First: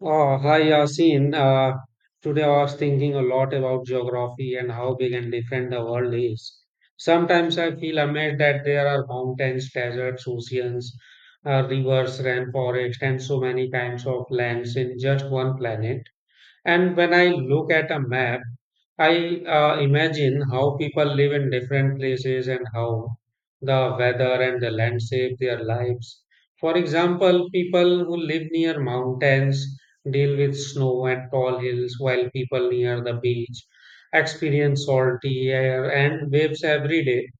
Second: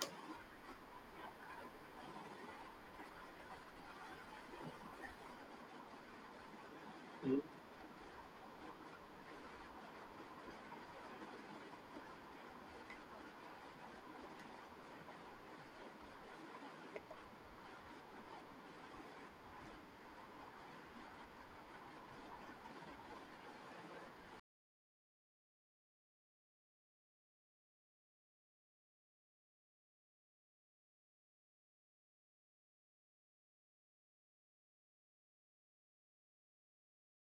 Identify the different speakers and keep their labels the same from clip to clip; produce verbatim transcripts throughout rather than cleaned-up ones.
Speaker 1: Oh, hi Yasin. Uh, today I was thinking a lot about geography and how big and different the world is. Sometimes I feel amazed that there are mountains, deserts, oceans, uh, rivers, rainforests, and so many kinds of lands in just one planet. And when I look at a map, I uh, imagine how people live in different places and how the weather and the land shape their lives. For example, people who live near mountains deal with snow and tall hills, while people near the beach experience salty air and waves every day.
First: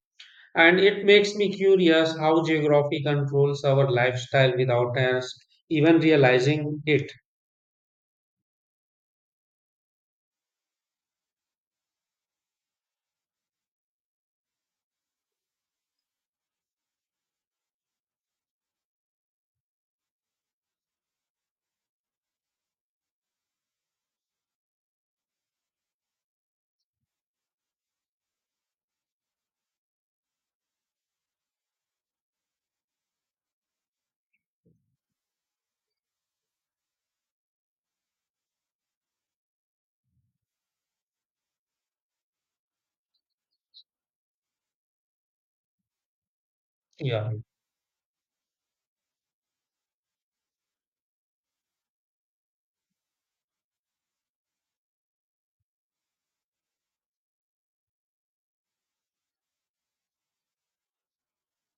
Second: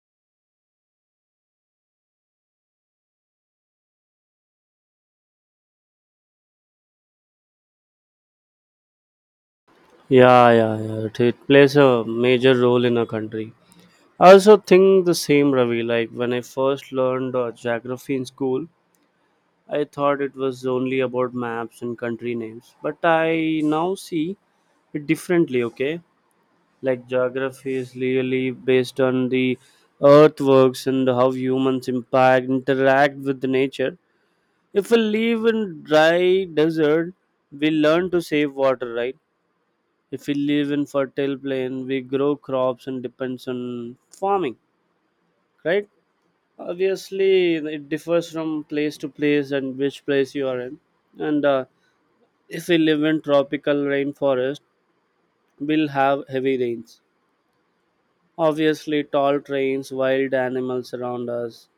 Speaker 1: And it makes me curious how geography controls our lifestyle without us even realizing it.
Speaker 2: Yeah, yeah, yeah. It, it plays a major role in a country. I also think the same, Ravi. Like when I first learned uh, geography in school, I thought it was only about maps and country names. But I now see it differently. Okay, like geography is really based on the earthworks and how humans impact interact with the nature. If we live in dry desert, we learn to save water, right? If we live in fertile plain, we grow crops and depends on farming, right?
Speaker 1: Yeah,
Speaker 2: Obviously it differs from place to place and which place you are in. And uh, if we live in tropical rainforest, we'll have heavy rains, obviously tall trains, wild animals around us.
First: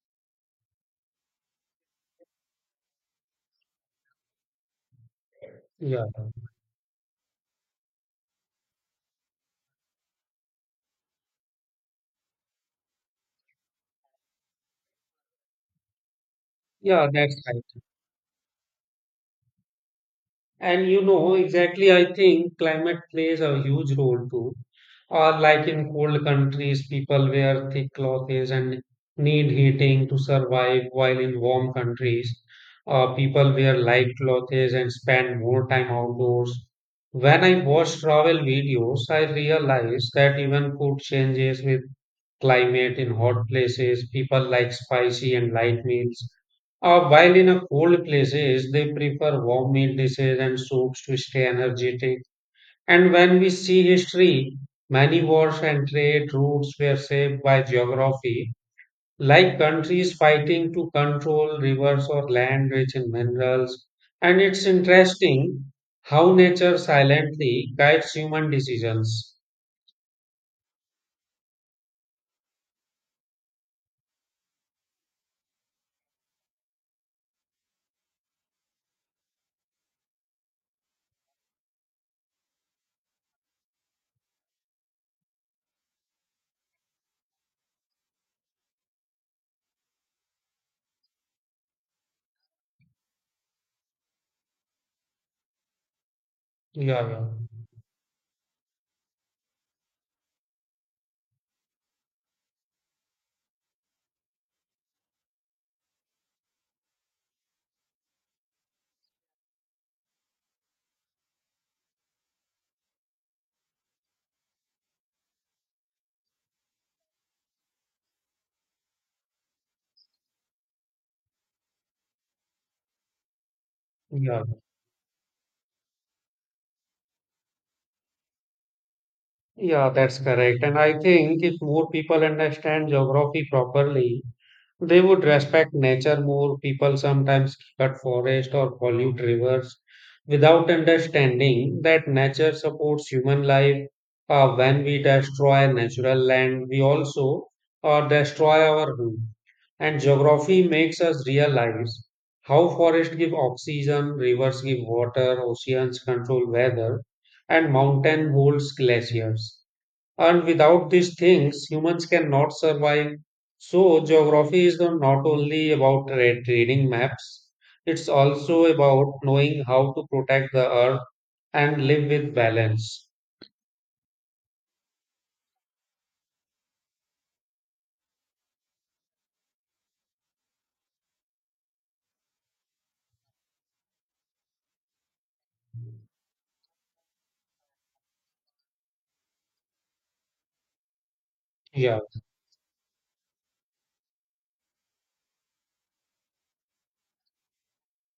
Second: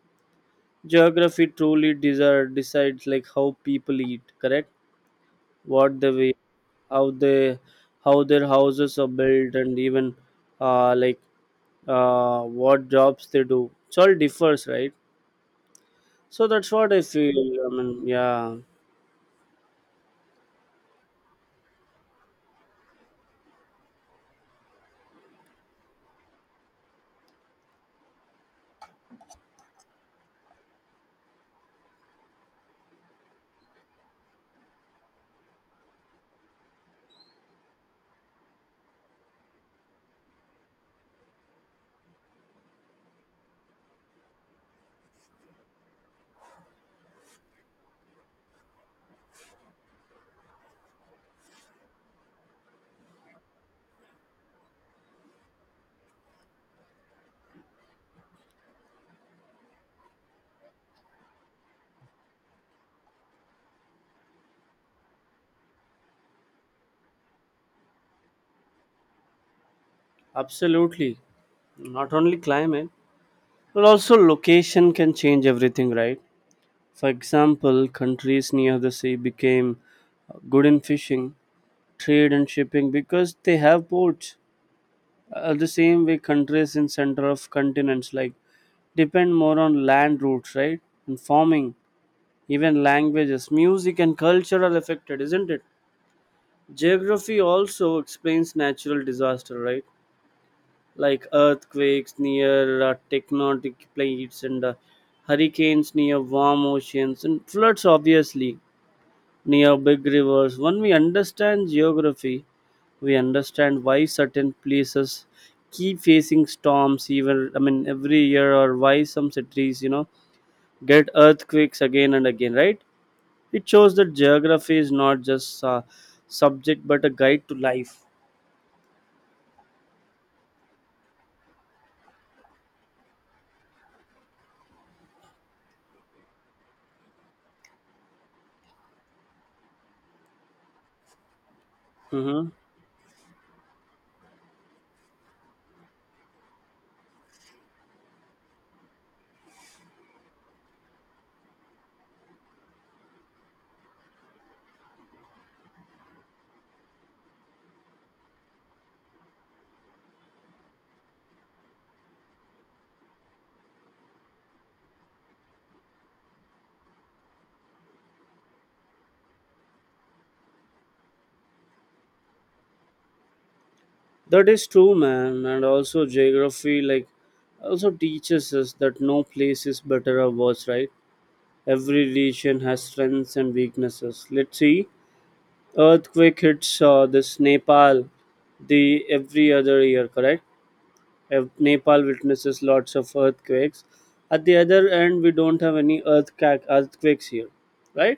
Speaker 2: Geography truly desire, decides like how people eat, correct? What
Speaker 1: yeah,
Speaker 2: they wear, how they, how their houses are built, and even uh, like uh, what jobs they do. It's all differs, right? So that's what I
Speaker 1: yeah, that's
Speaker 2: feel.
Speaker 1: right.
Speaker 2: I mean, yeah,
Speaker 1: And you know, exactly, I think climate plays a huge role too. Or like in cold countries, people wear thick clothes and need heating to survive, while in warm countries, uh, people wear light clothes and spend more time outdoors. When I watch travel videos, I realize that even food changes with climate in hot places. People like spicy and light meals, uh, while in a cold places, they prefer warm meal dishes and soups to stay energetic. And when we see history, many wars and trade routes were shaped by geography, like countries fighting to control rivers or land rich in minerals. And it's interesting how nature silently guides human decisions.
Speaker 2: absolutely. Not only climate, but also location can change everything, right? For example, countries near the sea became uh, good in fishing, trade, and shipping because they have ports. Uh, the same way, countries in center of continents like depend more on land routes, right? And farming, even languages, music, and culture are affected, isn't it?
Speaker 1: Yeah, yeah,
Speaker 2: Geography also explains natural disaster, right? Like earthquakes near uh, tectonic plates, and uh, hurricanes near warm oceans, and floods, obviously, near big rivers. When we understand geography, we understand why certain places keep facing storms even, i mean every year, or why some cities, you know, get earthquakes again and again, right? It shows that
Speaker 1: yeah.
Speaker 2: geography is not just a subject but a guide to life.
Speaker 1: Yeah, that's correct. And I think if more people understand geography properly, they would respect nature more. People sometimes cut forest or pollute rivers without understanding that
Speaker 2: Hmm.
Speaker 1: nature supports human life. Uh, when we destroy natural land, we also uh, destroy our home. And geography makes us realize how forests give oxygen, rivers give water, oceans control weather, and mountain holds glaciers. And without these things, humans cannot survive. So, geography is not not only about re- reading maps, it's also about knowing how to protect the earth and live with balance.
Speaker 2: That is true, man. And also, geography, like, also teaches us that no place is better or worse, right? Every region has strengths and weaknesses. Let's see, earthquake hits uh, this Nepal the every other year, correct? If
Speaker 1: Yeah,
Speaker 2: Nepal witnesses lots of earthquakes. At the other end, we don't have any earthquake earthquakes here, right?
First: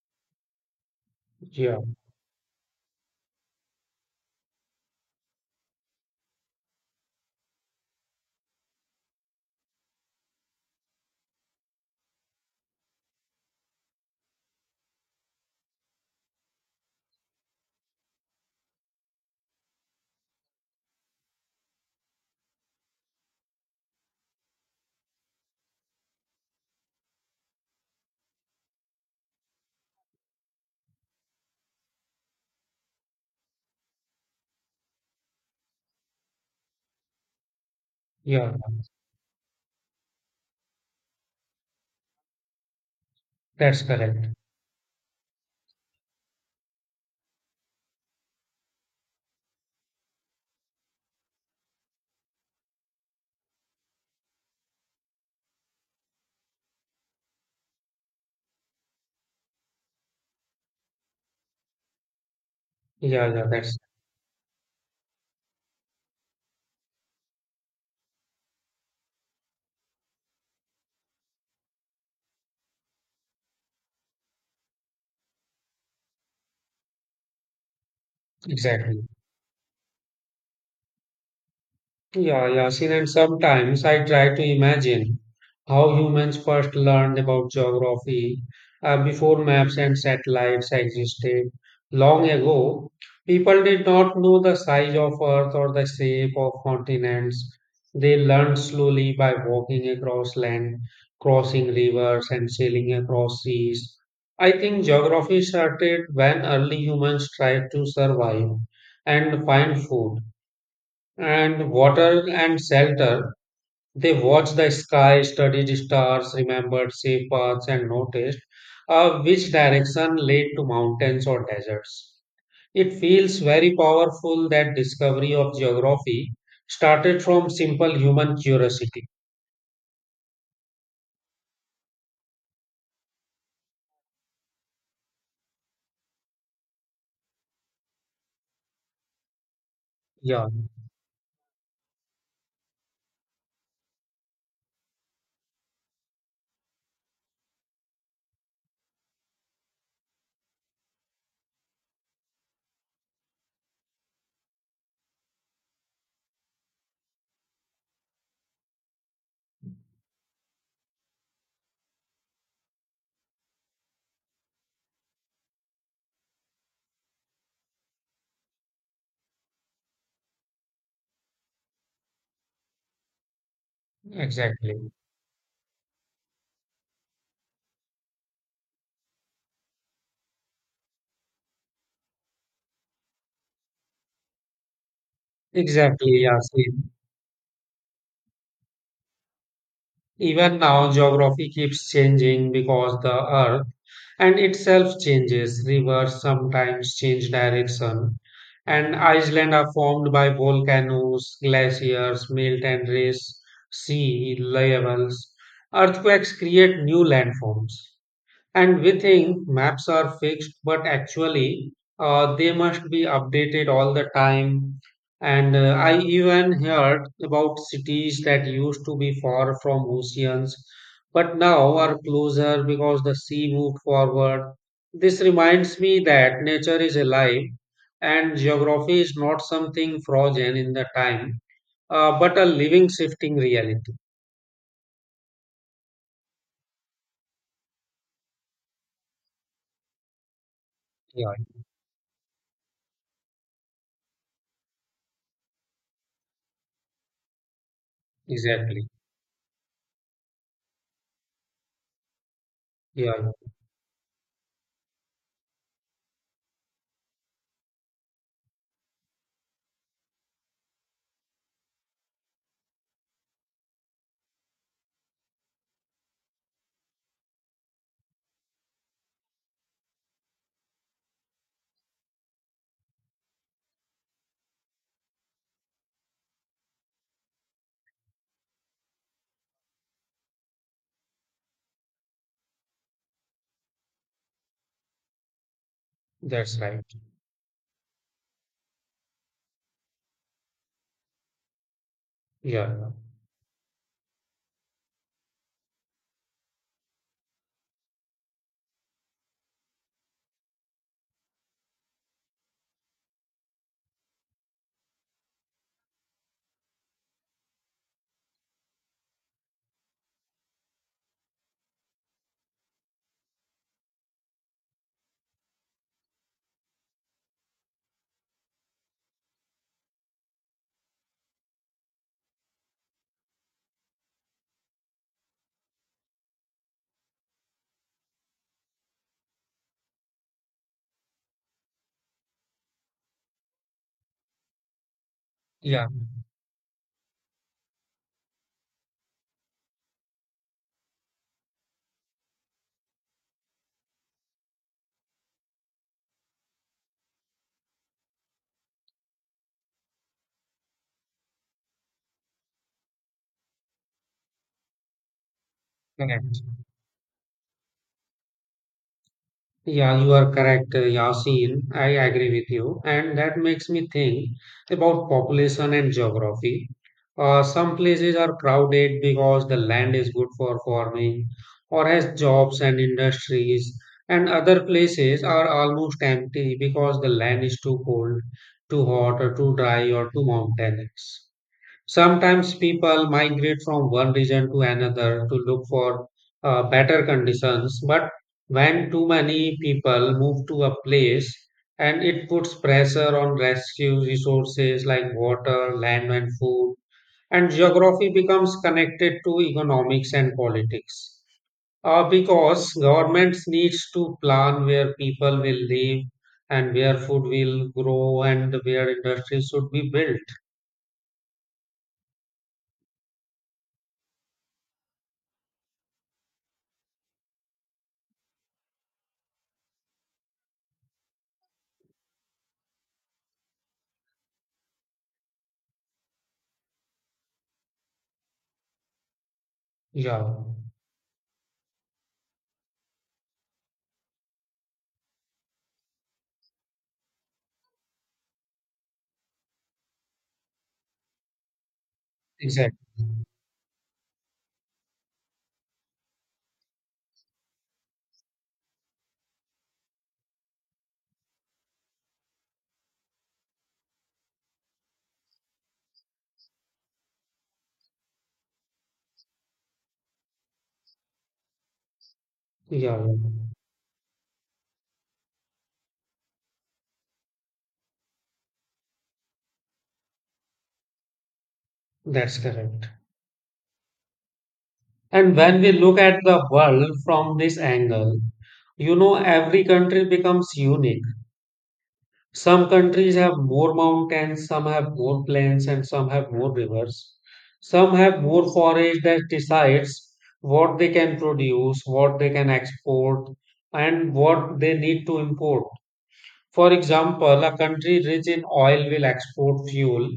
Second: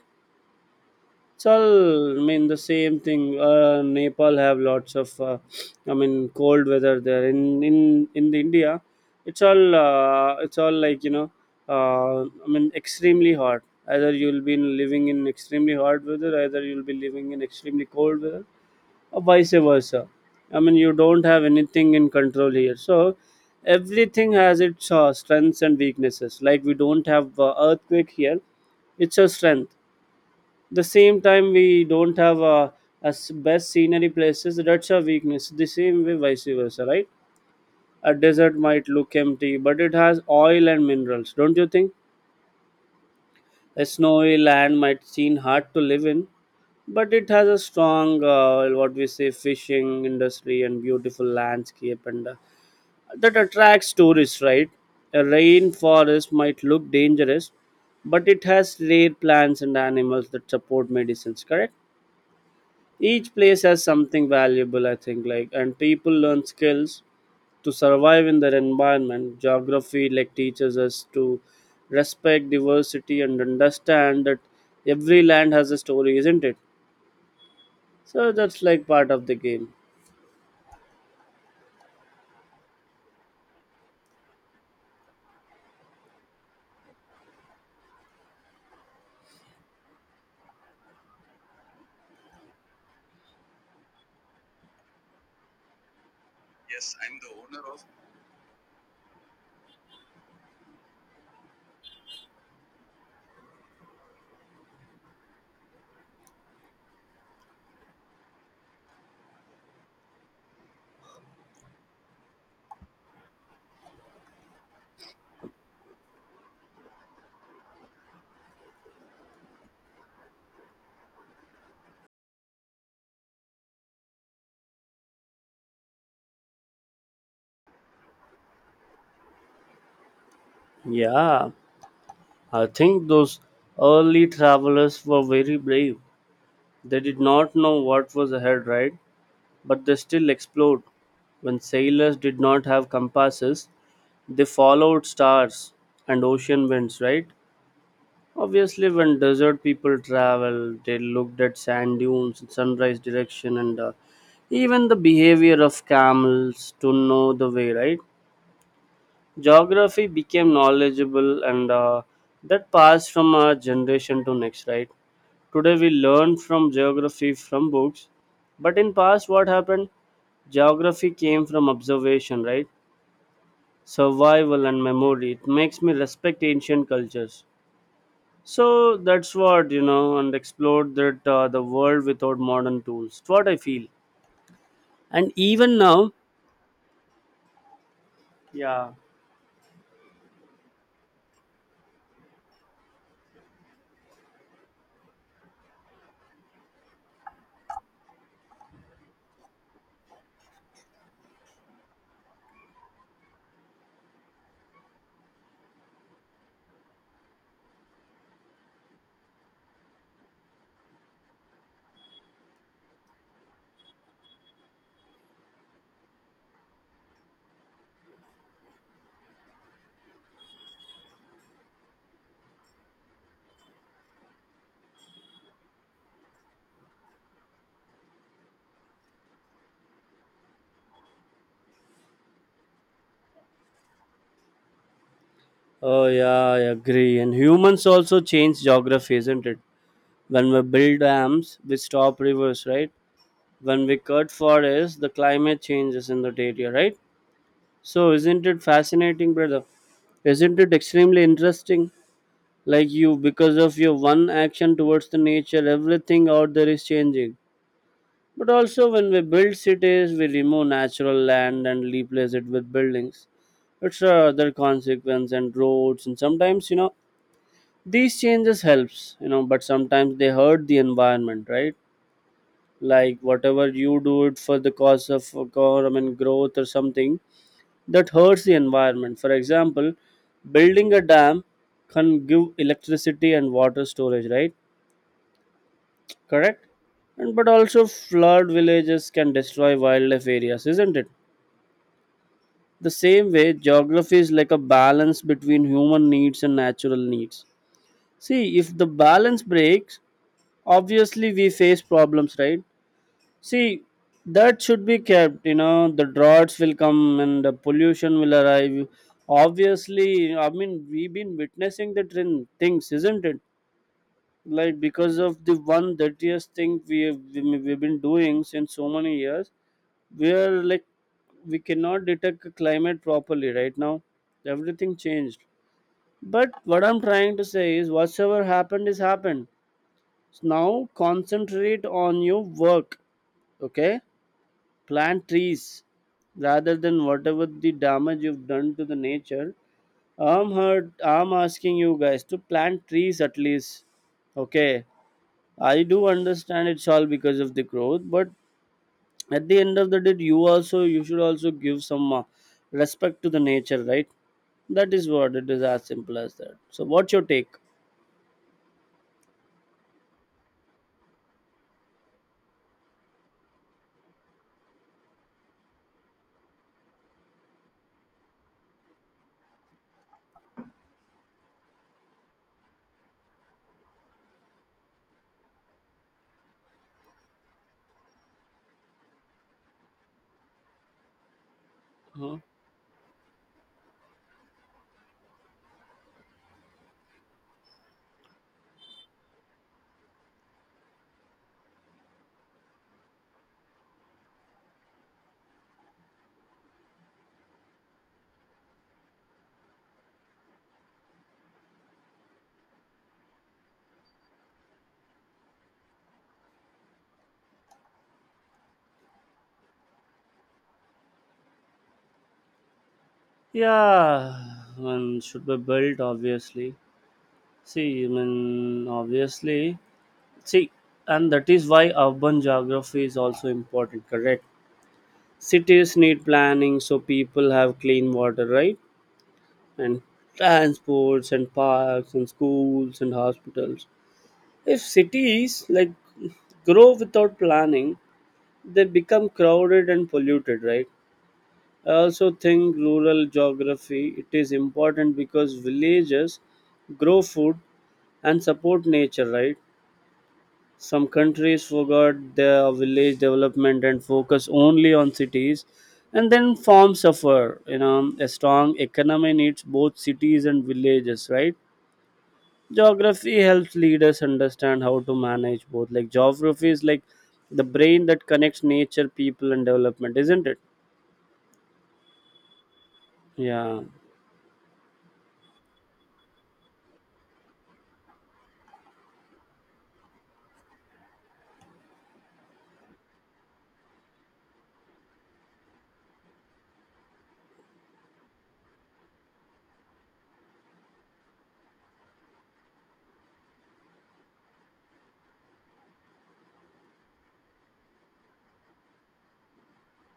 Speaker 2: It's all,
Speaker 1: yeah,
Speaker 2: I mean, the same thing. Uh, nepal have lots of uh, i mean cold weather there. In in in the India, it's all, uh, it's all, like, you know, uh, I mean extremely hot. Either you'll be living in extremely hot weather, either you'll be living in extremely cold weather, or vice versa. I mean, you don't have anything in control here. So everything has its uh, strengths and weaknesses. Like we don't have uh, earthquake here, it's a strength. The same time, we don't have uh, as best scenery places, that's a weakness. The same way vice versa, right? A
Speaker 1: yeah,
Speaker 2: desert might look empty, but it has oil and minerals, don't you think?
Speaker 1: that's
Speaker 2: A
Speaker 1: correct.
Speaker 2: snowy land might seem hard to live in, but it has a strong, uh, what we say, fishing industry and beautiful landscape, and uh, that attracts tourists, right? A rainforest might look dangerous, but it has rare plants and animals that support medicines, correct?
Speaker 1: Yeah,
Speaker 2: Each
Speaker 1: yeah,
Speaker 2: place
Speaker 1: that's
Speaker 2: has something valuable, I think, like, and people learn skills to survive in their environment. Geography like teaches us to respect diversity and understand that every land has a story, isn't it? So that's like
Speaker 1: exactly.
Speaker 2: part of the game.
Speaker 1: Yeah, Yasin, and sometimes I try to imagine how humans first learned about geography uh, before maps and satellites existed. Long ago, people did not know the size of Earth or the shape of continents. They learned slowly by walking across land, crossing rivers, and sailing across seas. I think geography started when early humans tried to survive and find food and water and shelter. They watched the sky, studied stars, remembered safe paths, and noticed uh, which direction led to mountains or deserts. It feels very powerful that discovery of geography started from simple human curiosity.
Speaker 2: Yeah, I think those early travelers were very brave. They did not know what was ahead, right? But they still
Speaker 1: Yeah,
Speaker 2: explode. When sailors did not have compasses, they followed stars and ocean winds, right? Obviously, when desert people travel, they looked at sand dunes, sunrise direction, and uh, even the behavior of camels to know the way, right? Geography became knowledgeable, and uh, that passed from a generation to next, right? Today we learn from geography from books, but in past what happened? Geography came from observation, right? Survival
Speaker 1: exactly.
Speaker 2: and memory. It makes me respect ancient cultures. So that's what, you know, and explored that uh, the world without modern tools. It's what I feel, and even now,
Speaker 1: Exactly, Yasin.
Speaker 2: yeah.
Speaker 1: Even now, geography keeps changing because the earth and itself changes. Rivers sometimes change direction, and islands are formed by volcanoes, glaciers melt and raise sea levels. Earthquakes create new landforms. And we think maps are fixed, but actually, uh, they must be updated all the time. And uh, I even heard about cities that used to be far from oceans, but now are closer because the sea moved forward. This reminds me that nature is alive and geography is not something frozen in the time, uh, but a living, shifting reality.
Speaker 2: Oh yeah, I agree. And humans also change geography, isn't it? When we build
Speaker 1: Yeah,
Speaker 2: dams, we stop rivers, right? When we cut forests, the climate changes in that area, right? So isn't it
Speaker 1: exactly.
Speaker 2: fascinating, brother? Isn't it extremely interesting? Like you,
Speaker 1: Yeah,
Speaker 2: because of your one action towards the nature, everything out there is changing. But also, when we build cities, we remove natural land and replace it with buildings. It's uh, other consequence, and roads, and sometimes, you know, these changes helps, you know, but sometimes they hurt the environment, right? Like whatever you do it for the cause of government growth or something, that hurts the environment. For example, building a dam can give electricity and water storage, right?
Speaker 1: that's
Speaker 2: Correct.
Speaker 1: right.
Speaker 2: And but also flood villages, can destroy wildlife areas, isn't it?
Speaker 1: Yeah, yeah.
Speaker 2: The same way, geography is like a balance between human needs and natural needs. See, if the balance breaks, obviously we face problems, right? See, that should be kept. You know, the droughts will come and the pollution will arrive. Obviously, I mean, we've been witnessing the trend things, isn't it? Like because of the one dirtiest thing we have, we- we've been doing since so many years, we are like we cannot detect the climate properly right now. Everything changed. But what I'm trying to say is, whatsoever happened is happened. So now concentrate on your work. Okay, plant trees
Speaker 1: Yeah,
Speaker 2: rather than whatever the damage you've done to the nature. I'm hurt, I'm asking you guys to plant trees at least. Okay, I do understand it's all because of the growth, but at the end of the day, you also, you should also give some uh, respect to the nature, right? That is what it is, as simple as
Speaker 1: correct.
Speaker 2: that. So what's your take?
Speaker 1: Yeah, you are correct, uh, Yasin. I agree with you. And that makes me think about population and geography. Uh, some places are crowded because the land is good for farming or has jobs and industries, and other places are almost empty because the land is too cold, too hot, or too dry, or too mountainous.
Speaker 2: Huh?
Speaker 1: Sometimes people migrate from one region to another to look for uh, better conditions, but when too many people move to a place and it puts pressure on rescue resources like water, land, and food, and geography becomes connected to economics and politics. Uh, because governments needs to plan where people will live and where food will grow and where industries should be built.
Speaker 2: Yeah, one should be built obviously. See, I mean, obviously. See, and that is why urban geography is also important, correct? Cities need planning so people have clean water, right? And
Speaker 1: Yeah,
Speaker 2: transports, and parks, and schools, and hospitals. If cities like grow without planning, they become crowded and polluted, right? I also think
Speaker 1: exactly.
Speaker 2: rural geography it is important because villages grow food and support nature, right? Some countries forgot their village development and focus only on cities, and then farms suffer. You know, a strong economy needs both cities and villages, right?
Speaker 1: Yeah, yeah,
Speaker 2: Geography helps leaders understand how to manage both. Like geography is like the brain that connects nature, people, and development, isn't it?
Speaker 1: that's correct.
Speaker 2: Yeah,
Speaker 1: And when we look at the world from this angle, you know, every country becomes unique. Some countries have more mountains, some have more plains, and some have more rivers. Some have more forage that decides what they can produce, what they can export, and what they need to import. For example, a country rich in oil will export fuel,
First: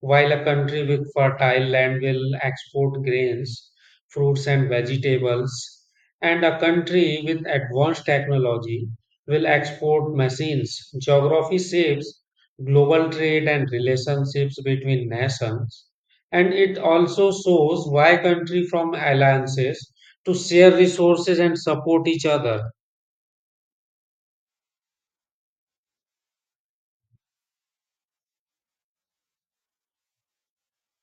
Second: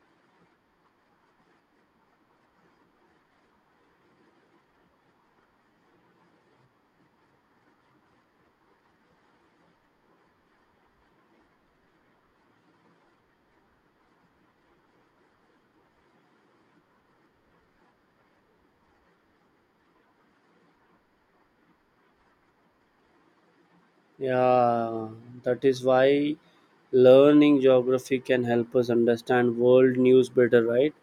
Speaker 1: while a country with fertile land will export grains, fruits, and vegetables. And a country with advanced technology will export machines. Geography shapes global trade and relationships between nations. And it also shows why countries form alliances to share resources and support each other.
Speaker 2: yeah. That is why learning geography can help us understand world news better, right?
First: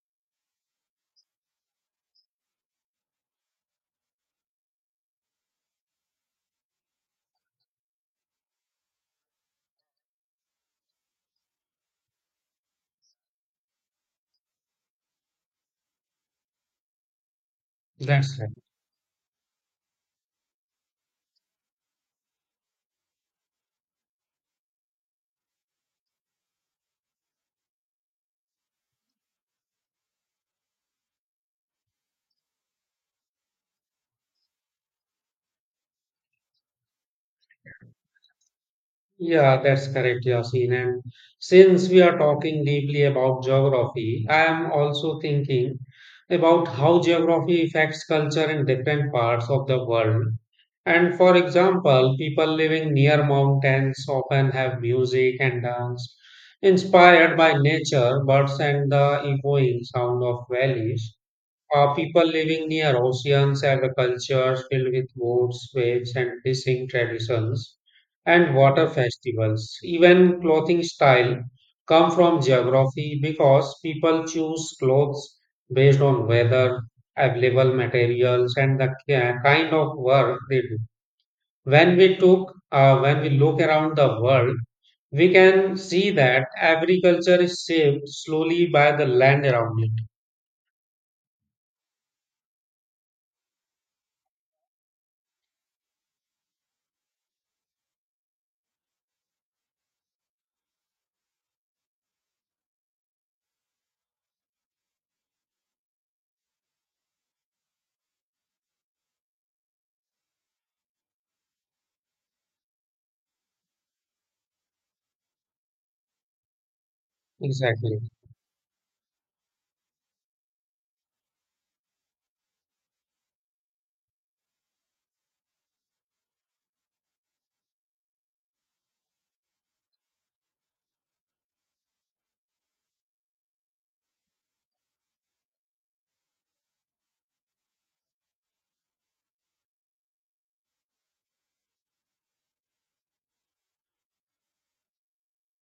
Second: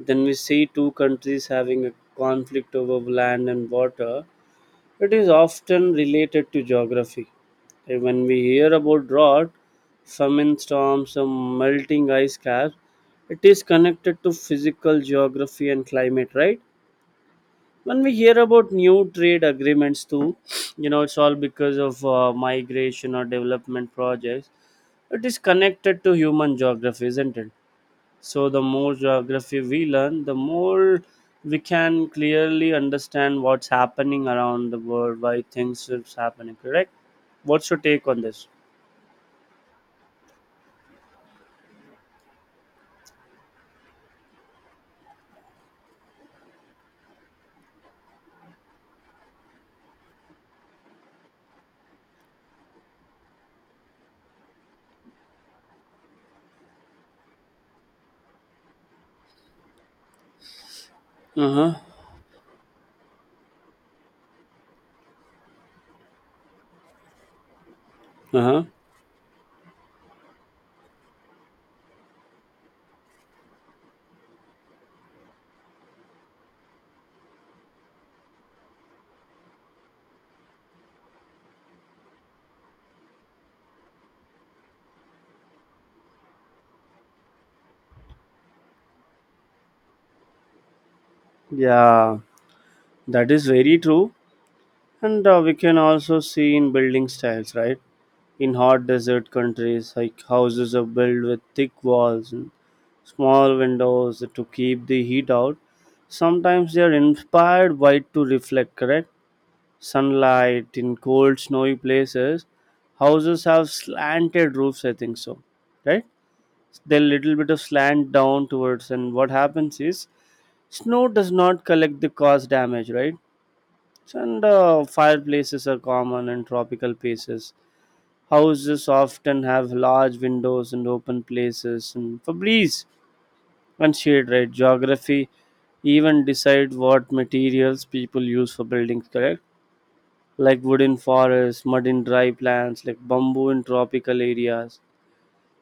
Speaker 2: Then we see two countries having a conflict over land and water. It is often related to geography. And when we hear about drought, famine storms, or melting ice caps, it is connected to physical geography and climate, right? When we
Speaker 1: That's
Speaker 2: hear
Speaker 1: right.
Speaker 2: about new trade agreements, too, you know, it's all because of uh, migration or development projects. It is connected to human geography, isn't it? So the more geography we learn, the more we can clearly understand what's happening around the world, why things is happening. Correct? What's your take on this?
Speaker 1: Yeah, that's correct, Yasin. And since we are talking deeply about geography, I am also thinking about how geography affects culture in different parts of the world. And for example, people living near mountains often have music and dance inspired by nature, birds, and the echoing sound of valleys.
Speaker 2: Uh huh.
Speaker 1: Uh, people living near oceans have a culture filled with boats, waves, and fishing traditions
Speaker 2: Uh
Speaker 1: and
Speaker 2: huh.
Speaker 1: water festivals. Even clothing style come from geography because people choose clothes based on weather, available materials, and the ki- kind of work they do. When we took, uh, when we look around the world, we can see that agriculture is shaped slowly by the land around it.
Speaker 2: Yeah, that is very true. And uh, we can also see in building styles, right? In hot desert countries, like houses are built with thick walls and small windows to keep the heat out. Sometimes they are inspired by to reflect, correct? Sunlight in cold snowy places, houses have slanted roofs, I think so, right? They little bit of
Speaker 1: Exactly.
Speaker 2: slant down towards, and what happens is snow does not collect, the cause damage, right? So, and uh, fireplaces are common. In tropical places, houses often have large windows and open places, and for breeze and shade, right? Geography even decide what materials people use for buildings, correct? Like wood in forests, mud in dry plants, like bamboo in tropical areas,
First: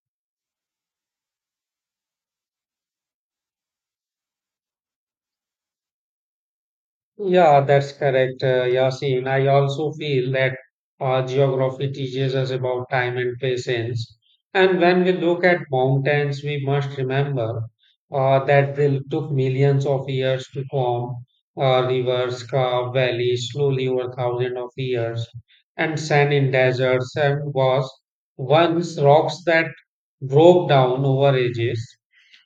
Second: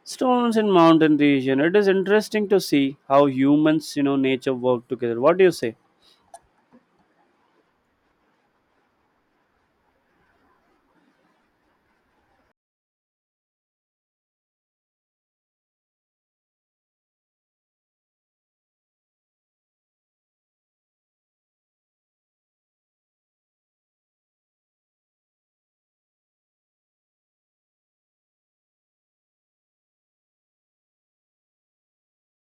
Speaker 2: stones in mountain region. It is interesting to see how humans, you know, nature work together. What do you say?
Speaker 1: Yeah, that's correct, uh, Yasin. I also feel that uh, geography teaches us about time and patience. And when we look at mountains, we must remember uh, that they took millions of years to form. Uh, rivers carve valleys slowly over thousands of years. And sand in deserts and was once rocks that broke down over ages.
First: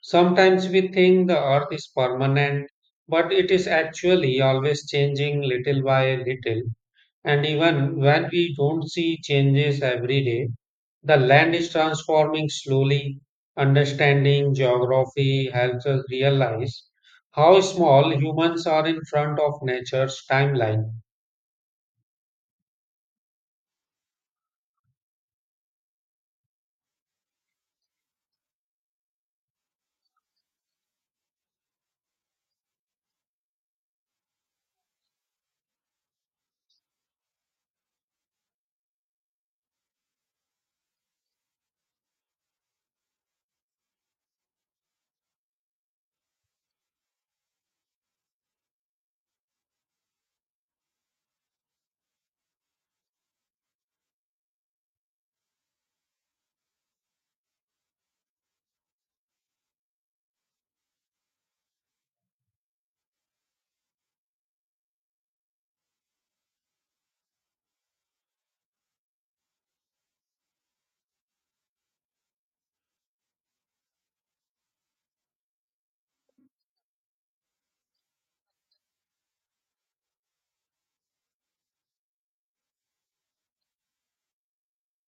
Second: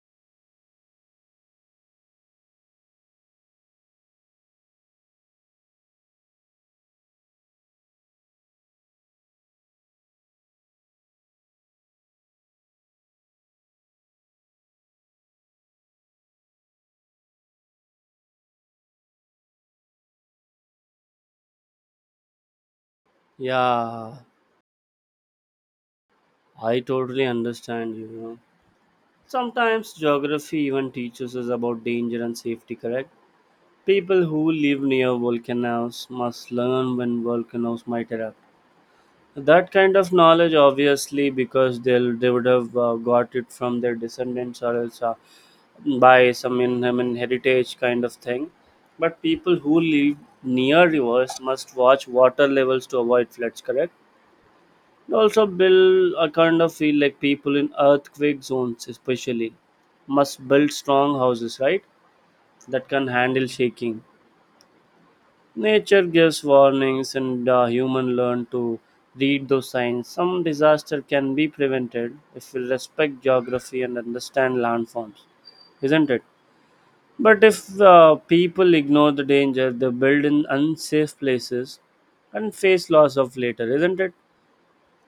Speaker 1: Sometimes we think the earth is permanent but it is actually always changing little by little. And even when we don't see changes every day, the land is transforming slowly. Understanding geography helps us realize how small humans are in front of nature's timeline.
Speaker 2: Yeah, I totally understand you, you know. Sometimes geography even teaches us about danger and safety, correct? People who live near volcanoes must learn when volcanoes might erupt. That kind of knowledge, obviously, because they'll, they would have uh, got it from their descendants, or else uh, by some in, I mean, heritage kind of thing. But people who live near rivers must watch water levels to avoid floods, correct? And also, build a kind of feel like people in earthquake zones, especially, must build strong houses, right? That can handle shaking. Nature gives warnings, and uh, human learn to read those signs. Some disaster can be prevented if we respect geography and understand landforms, isn't it? But if uh, people ignore the danger, they build in unsafe places and face loss of later, isn't it?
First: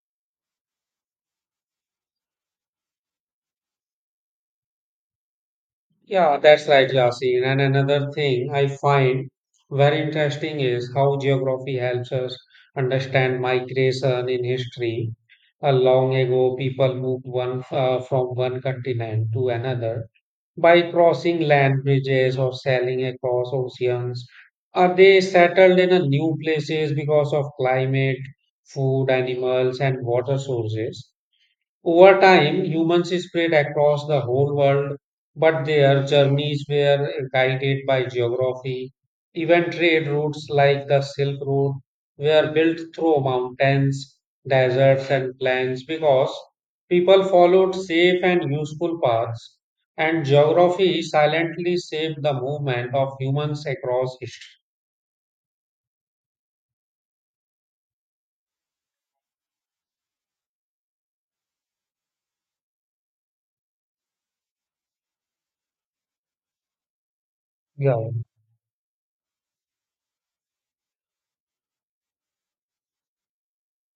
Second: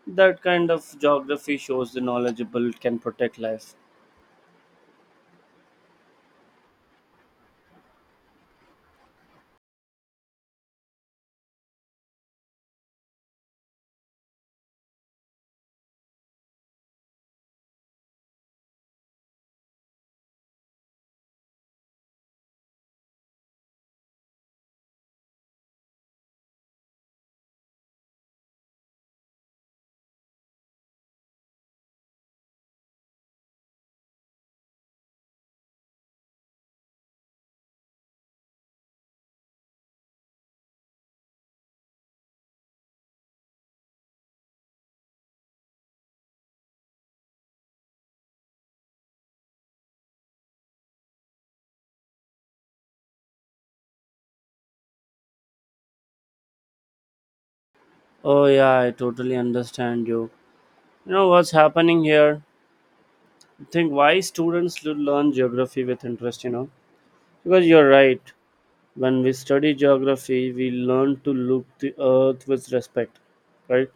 Speaker 2: That kind of geography shows the knowledgeable can protect life.
Speaker 1: Yeah, that's right, Yasin. And another thing I find very interesting is how geography helps us understand migration in history. A long ago, people moved one uh, from one continent to another by crossing land bridges or sailing across oceans. Are they settled in a new places because of climate, food, animals, and water sources? Over time, humans spread across the whole world, but their journeys were guided by geography. Even trade routes like the Silk Road were built through mountains, deserts, and plains because people followed safe and useful paths, and geography silently shaped the movement of humans across history.
Speaker 2: Oh yeah, I totally understand you. You know what's happening here? I think why students should learn geography with interest, you know? Because you're
Speaker 1: Yeah.
Speaker 2: right. When we study geography, we learn to look the earth with respect, right?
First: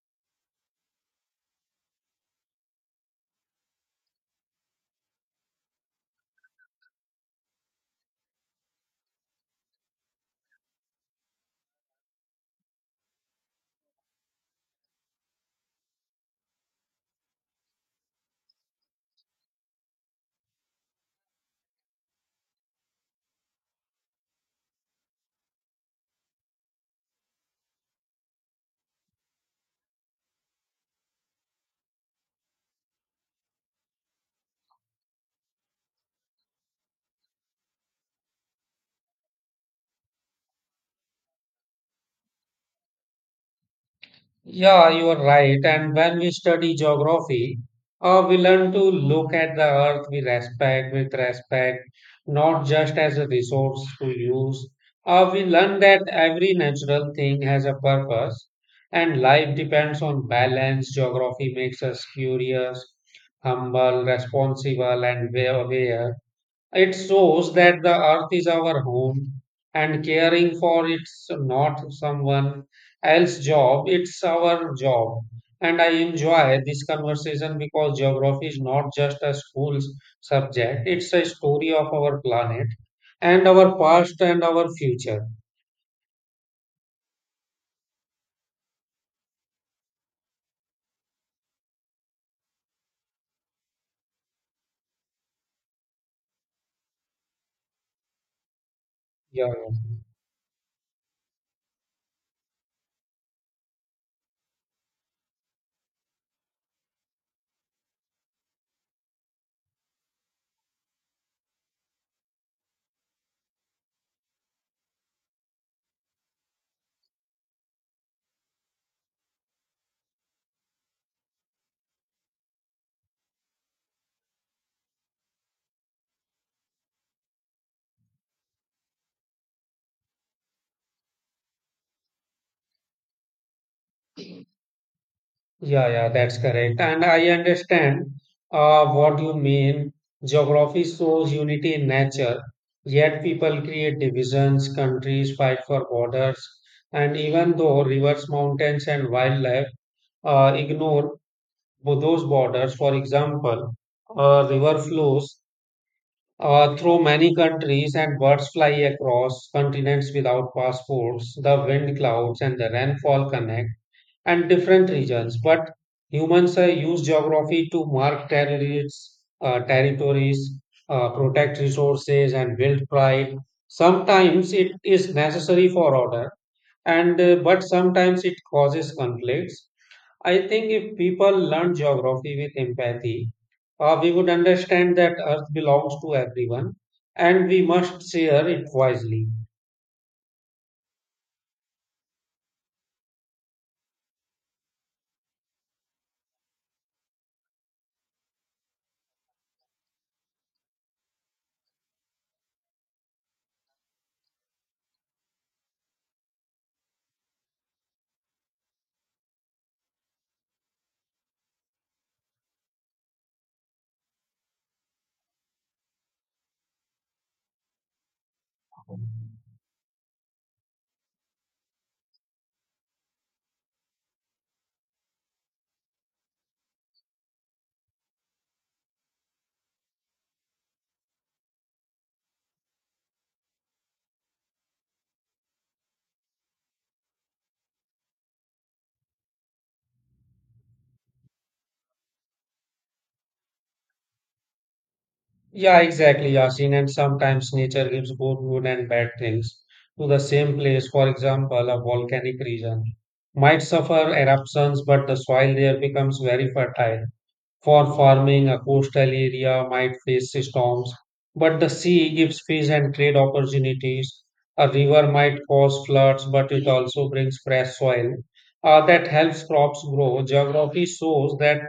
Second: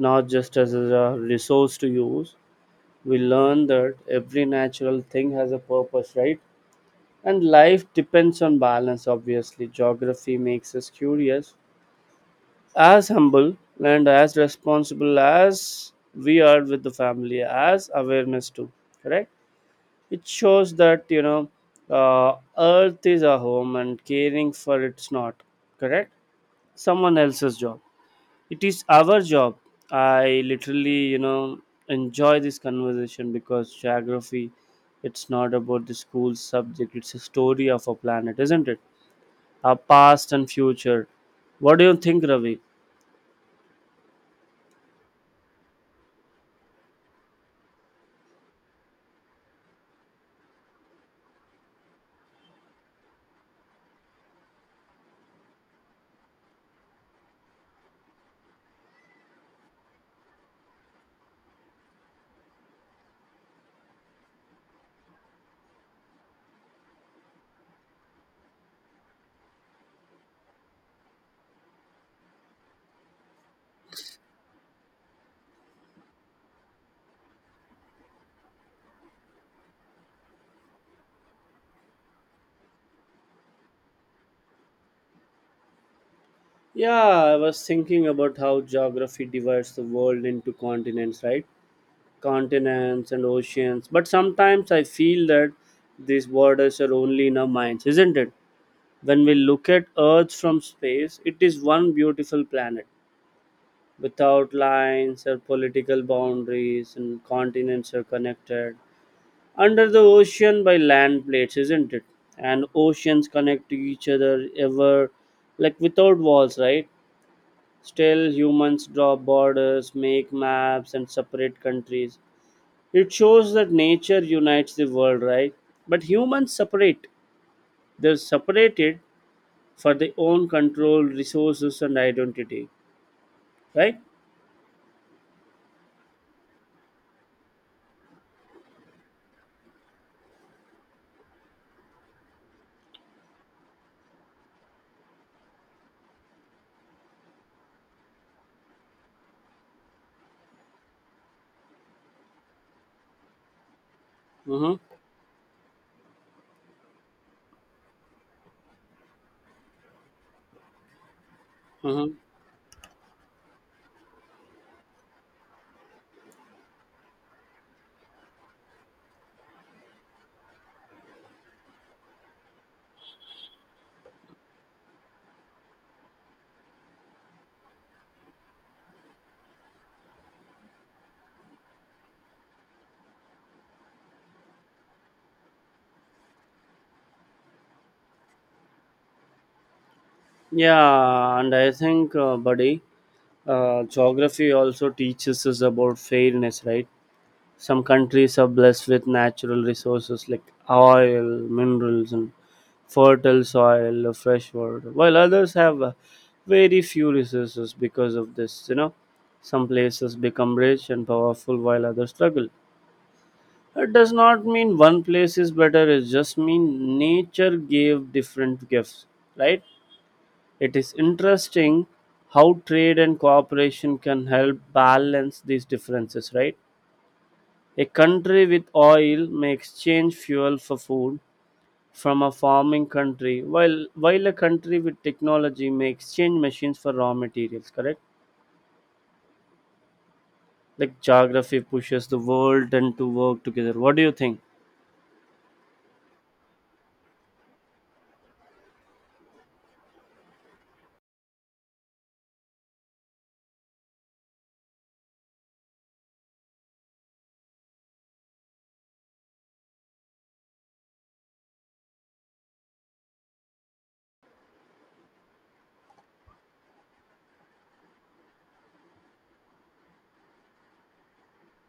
Speaker 2: Not just as a resource to use, we learn that every natural thing has a purpose, right, and life depends on balance. Obviously geography makes us curious as humble and as responsible as we are with the family as awareness too, correct. It shows that you know uh, earth is our home and caring for it's not, correct, someone else's job. It is our job. I literally, you know, enjoy this conversation because geography, it's not about the school subject, it's a story of our planet, isn't it? Our past and future. What do you think, Ravi?
Speaker 1: Yeah, you are right. And when we study geography, uh, we learn to look at the earth we respect with respect, not just as a resource to use. Uh, we learn that every natural thing has a purpose, and life depends on balance. Geography makes us curious, humble, responsible, and wa- aware. It shows that the earth is our home and caring for it's not someone else's job, it's our job. And I enjoy this conversation because geography is not just a school subject, it's a story of our planet and our past and our future.
Speaker 2: Yeah, I was thinking about how geography divides the world into continents, right? Continents and oceans. But sometimes I feel that these borders are only in our minds, isn't it? When we
Speaker 1: Yeah.
Speaker 2: look at Earth from space, it is one beautiful planet without lines or political boundaries, and continents are connected under the ocean by land plates, isn't it? And oceans connect to each other ever, like without walls, right? Still, humans draw borders, make maps, and separate countries. It shows that nature unites the world, right? But humans separate. They're separated for their own control, resources, and identity, right?
Speaker 1: Yeah, yeah, that's correct. And I understand uh, what you mean. Geography shows unity in nature, yet people create divisions, countries fight for borders, and even though rivers, mountains, and wildlife uh, ignore bo- those borders, for example, a river
Speaker 2: Mm-hmm.
Speaker 1: flows uh, through many countries and birds fly across continents without passports, the wind
Speaker 2: Mm-hmm.
Speaker 1: clouds and the rainfall connect and different regions, but humans uh, use geography to mark territories, uh, territories uh, protect resources, and build pride. Sometimes it is necessary for order, and uh, but sometimes it causes conflicts. I think if people learn geography with empathy, uh, we would understand that Earth belongs to everyone, and we must share it wisely.
Speaker 2: Yeah, and I think, uh, buddy, uh, geography also teaches us about fairness, right? Some countries are blessed with natural resources like oil, minerals, and fertile soil, uh, fresh water, while others have uh, very few resources because of this. You know, some places become rich and powerful while others struggle. It does not mean one place is better, it just means nature gave different gifts, right? It is interesting how trade and cooperation can help balance these differences, right? A country with oil may exchange fuel for food from a farming country, while while a country with technology may exchange machines for raw materials, correct? Like geography pushes the world and to work together. What do you think?
Speaker 1: Yeah, exactly, Yasin. And sometimes nature gives both good and bad things to the same place. For example, a volcanic region might suffer eruptions, but the soil there becomes very fertile. For farming, a coastal area might face storms, but the sea gives fish and trade opportunities. A river might cause floods, but it also brings fresh soil uh, that helps crops grow. Geography shows that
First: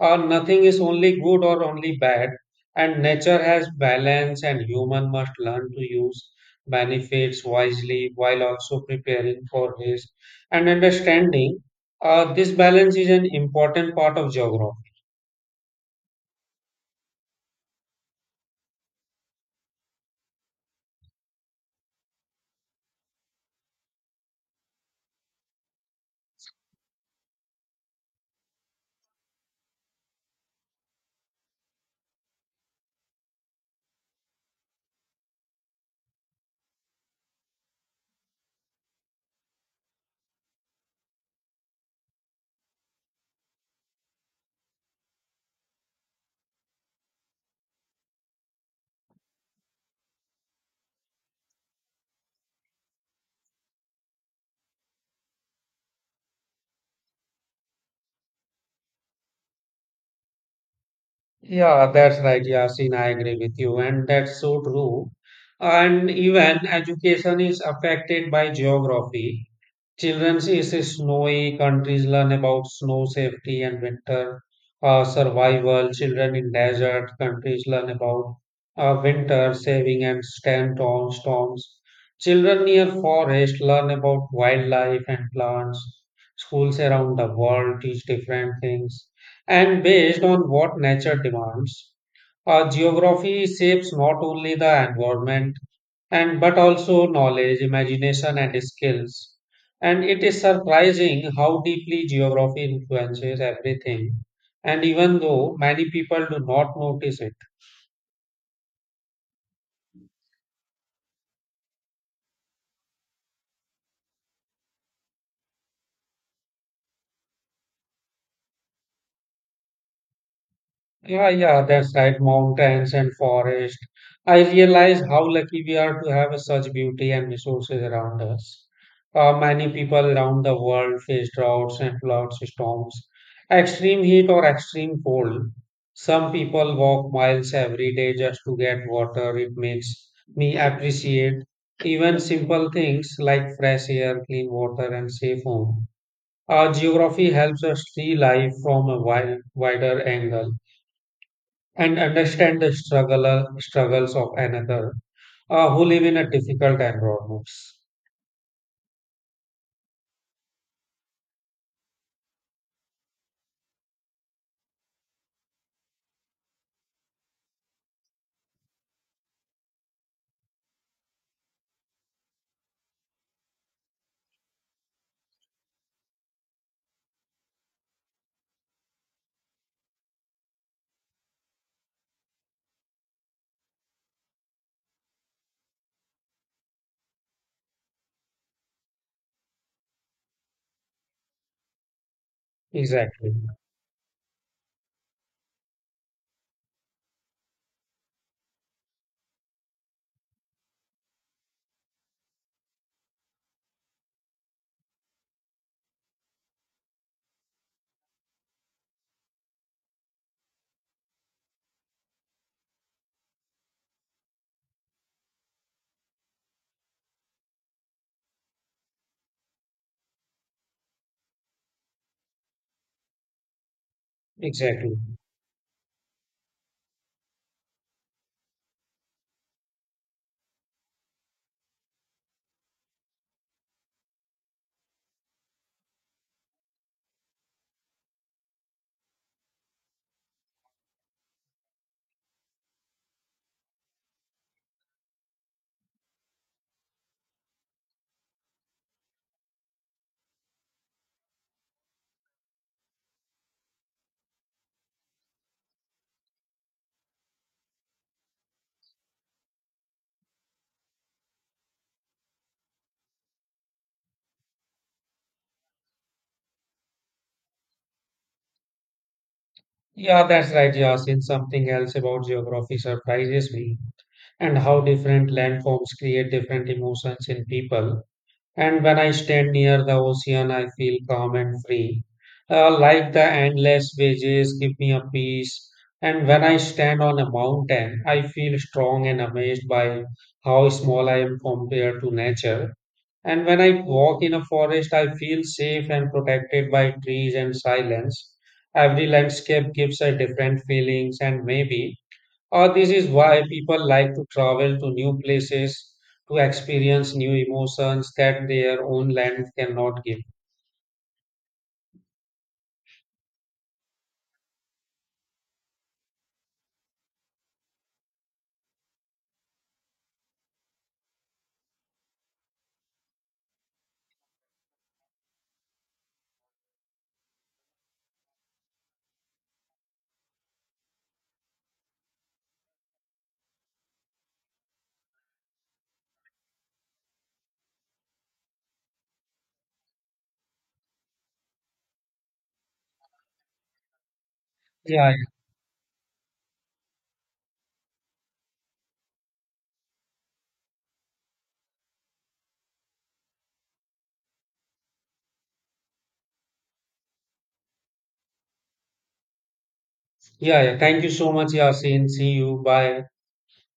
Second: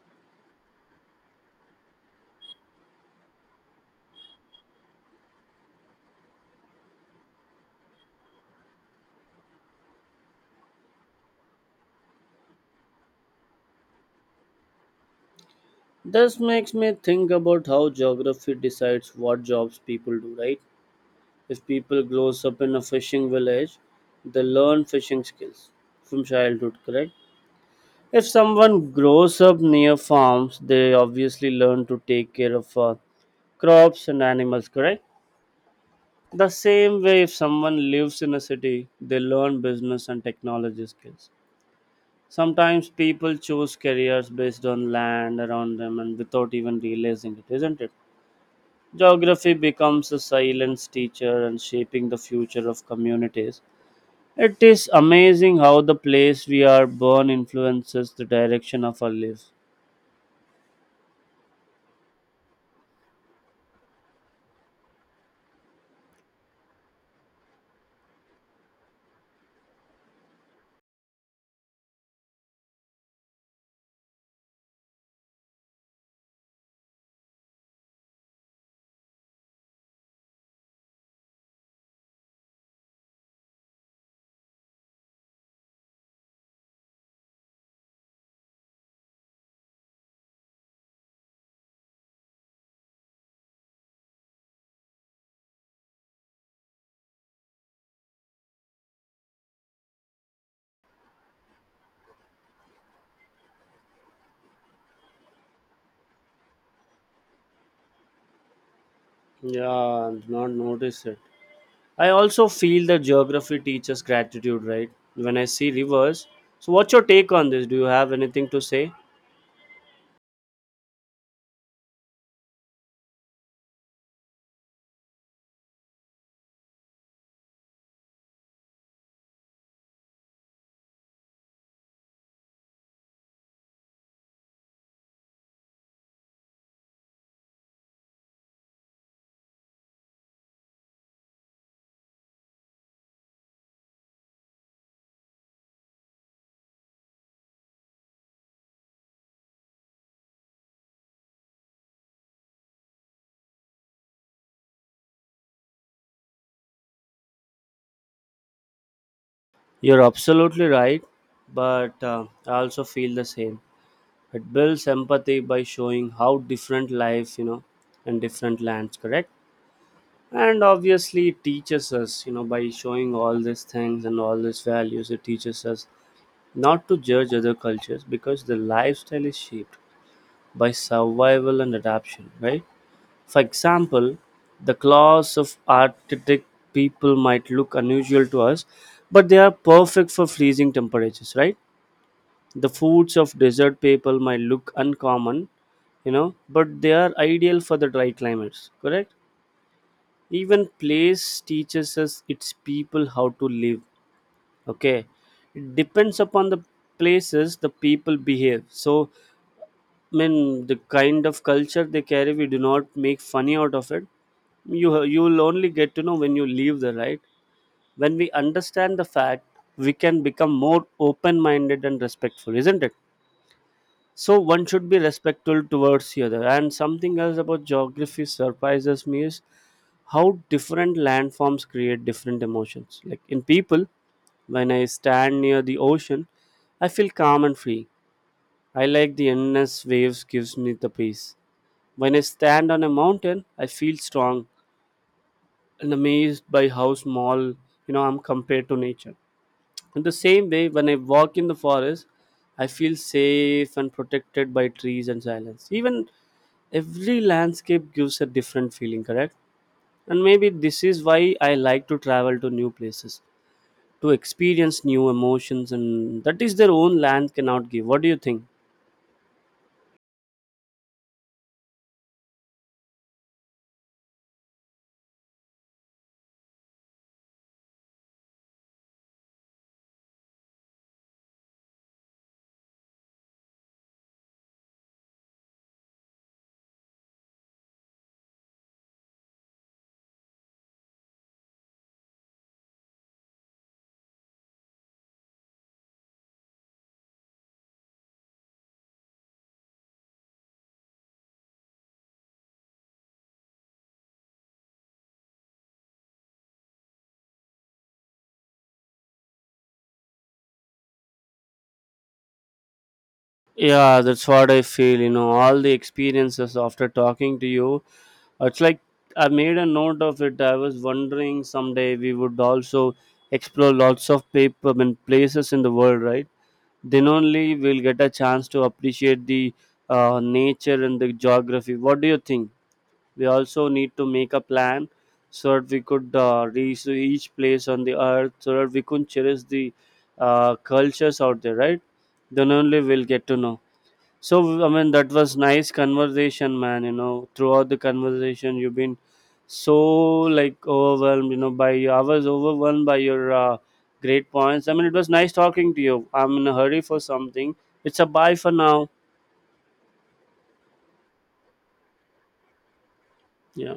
Speaker 1: uh, nothing is only good or only bad, and nature has balance, and human must learn to use benefits wisely while also preparing for risk and understanding. Uh, this balance is an important part of geography.
Speaker 2: This makes me think about how geography decides what jobs people do, right? If people grows up in a fishing village, they learn fishing skills from childhood, correct? If someone grows up near farms, they obviously learn to take care of uh, crops and animals, correct? The same way, if someone lives in a city, they learn business and technology skills. Sometimes people choose careers based on land around them and without even realizing it, isn't it? Geography becomes a silent teacher and shaping the future of communities. It is amazing how the place we are born influences the direction of our lives.
Speaker 1: Yeah, that's right, Yasin. I agree with you, and that's so true. And even education is affected by geography. Children in snowy countries learn about snow safety and winter uh, survival. Children in desert countries learn about uh, winter saving and stand on storms. Children near forest learn about wildlife and plants. Schools around the world teach different things and based on what nature demands. Uh, geography shapes not only the environment and but also knowledge, imagination, and skills. And it is surprising how deeply geography influences everything, and even though many people do not notice it.
Speaker 2: Yeah, I've not noticed it. I also feel that geography teaches gratitude, right? When I see rivers. So, what's your take on this? Do you have anything to say?
Speaker 1: Yeah, yeah, that's right. Mountains and forest. I realize how lucky we are to have such beauty and resources around us. Uh, many people around the world face droughts and floods, storms, extreme heat or extreme cold. Some people walk miles every day just to get water. It makes me appreciate even simple things like fresh air, clean water, and safe home. Uh, geography helps us see life from a wide, wider angle and understand the struggle, struggles of another uh, who live in a difficult environments.
Speaker 2: You're absolutely right, but uh, I also feel the same. It builds empathy by showing how different life, you know, and different lands, correct? And obviously, it teaches us, you know, by showing all these things and all these values, it teaches us not to judge other cultures because their lifestyle is shaped by survival and adaptation, right? For example, the claws of Arctic people might look unusual to us, but they are perfect for freezing temperatures, right? The foods
Speaker 1: Exactly,
Speaker 2: of desert people might look uncommon, you know, but they are ideal for the dry climates, correct? Even place teaches us its people how to live, okay? It depends upon the places the people behave. So I mean the kind of culture they carry, we do not make funny out of it. You you will only get to know when you leave the right, when we understand the fact we can become more open minded and respectful, isn't it? So one should
Speaker 1: exactly.
Speaker 2: be respectful towards the other, and something else about geography surprises me is how different landforms create different emotions like in people. When I stand near the ocean, I feel calm and free. I like the endless waves gives me the peace. When I stand on a mountain, I feel strong and amazed by how small, you know, I'm compared to nature. In the same way, when I walk in the forest, I feel safe and protected by trees and silence. Even every landscape gives a different feeling, correct? And maybe this is why I like to travel to new places to experience new emotions and that is their own land cannot give. What do you think?
Speaker 1: Yeah, that's right, Yasin. Something else about geography surprises me and how different landforms create different emotions in people. And when I stand near the ocean, I feel calm and free. Uh, like the endless waves give me a peace. And when I stand on a mountain, I feel strong and amazed by how small I am compared to nature. And when I walk in a forest, I feel safe and protected by trees and silence. Every landscape gives a different feelings, and maybe or this is why people like to travel to new places to experience new emotions that their own land cannot give.
Speaker 2: Yeah, that's what I feel. You know, all the experiences after talking to you, it's like I made a note of it. I was wondering someday we would also explore lots of paper and places in the world, right? Then only we'll get a chance to appreciate the uh, nature and the geography. What do you think? We also need to make a plan so that we could uh, reach each place on the earth, so that we could cherish the uh, cultures out there, right? Then only we'll get to know. So, I mean, that
Speaker 1: Yeah, yeah,
Speaker 2: was nice conversation, man. You know, throughout the conversation, you've been so like overwhelmed. You know, by I was overwhelmed by your uh, great points. I mean, it was nice talking to you. I'm in a hurry for something. It's a bye for now.
Speaker 1: yeah. yeah. Thank you so much, Yasin. See you. Bye.
Speaker 2: Yeah.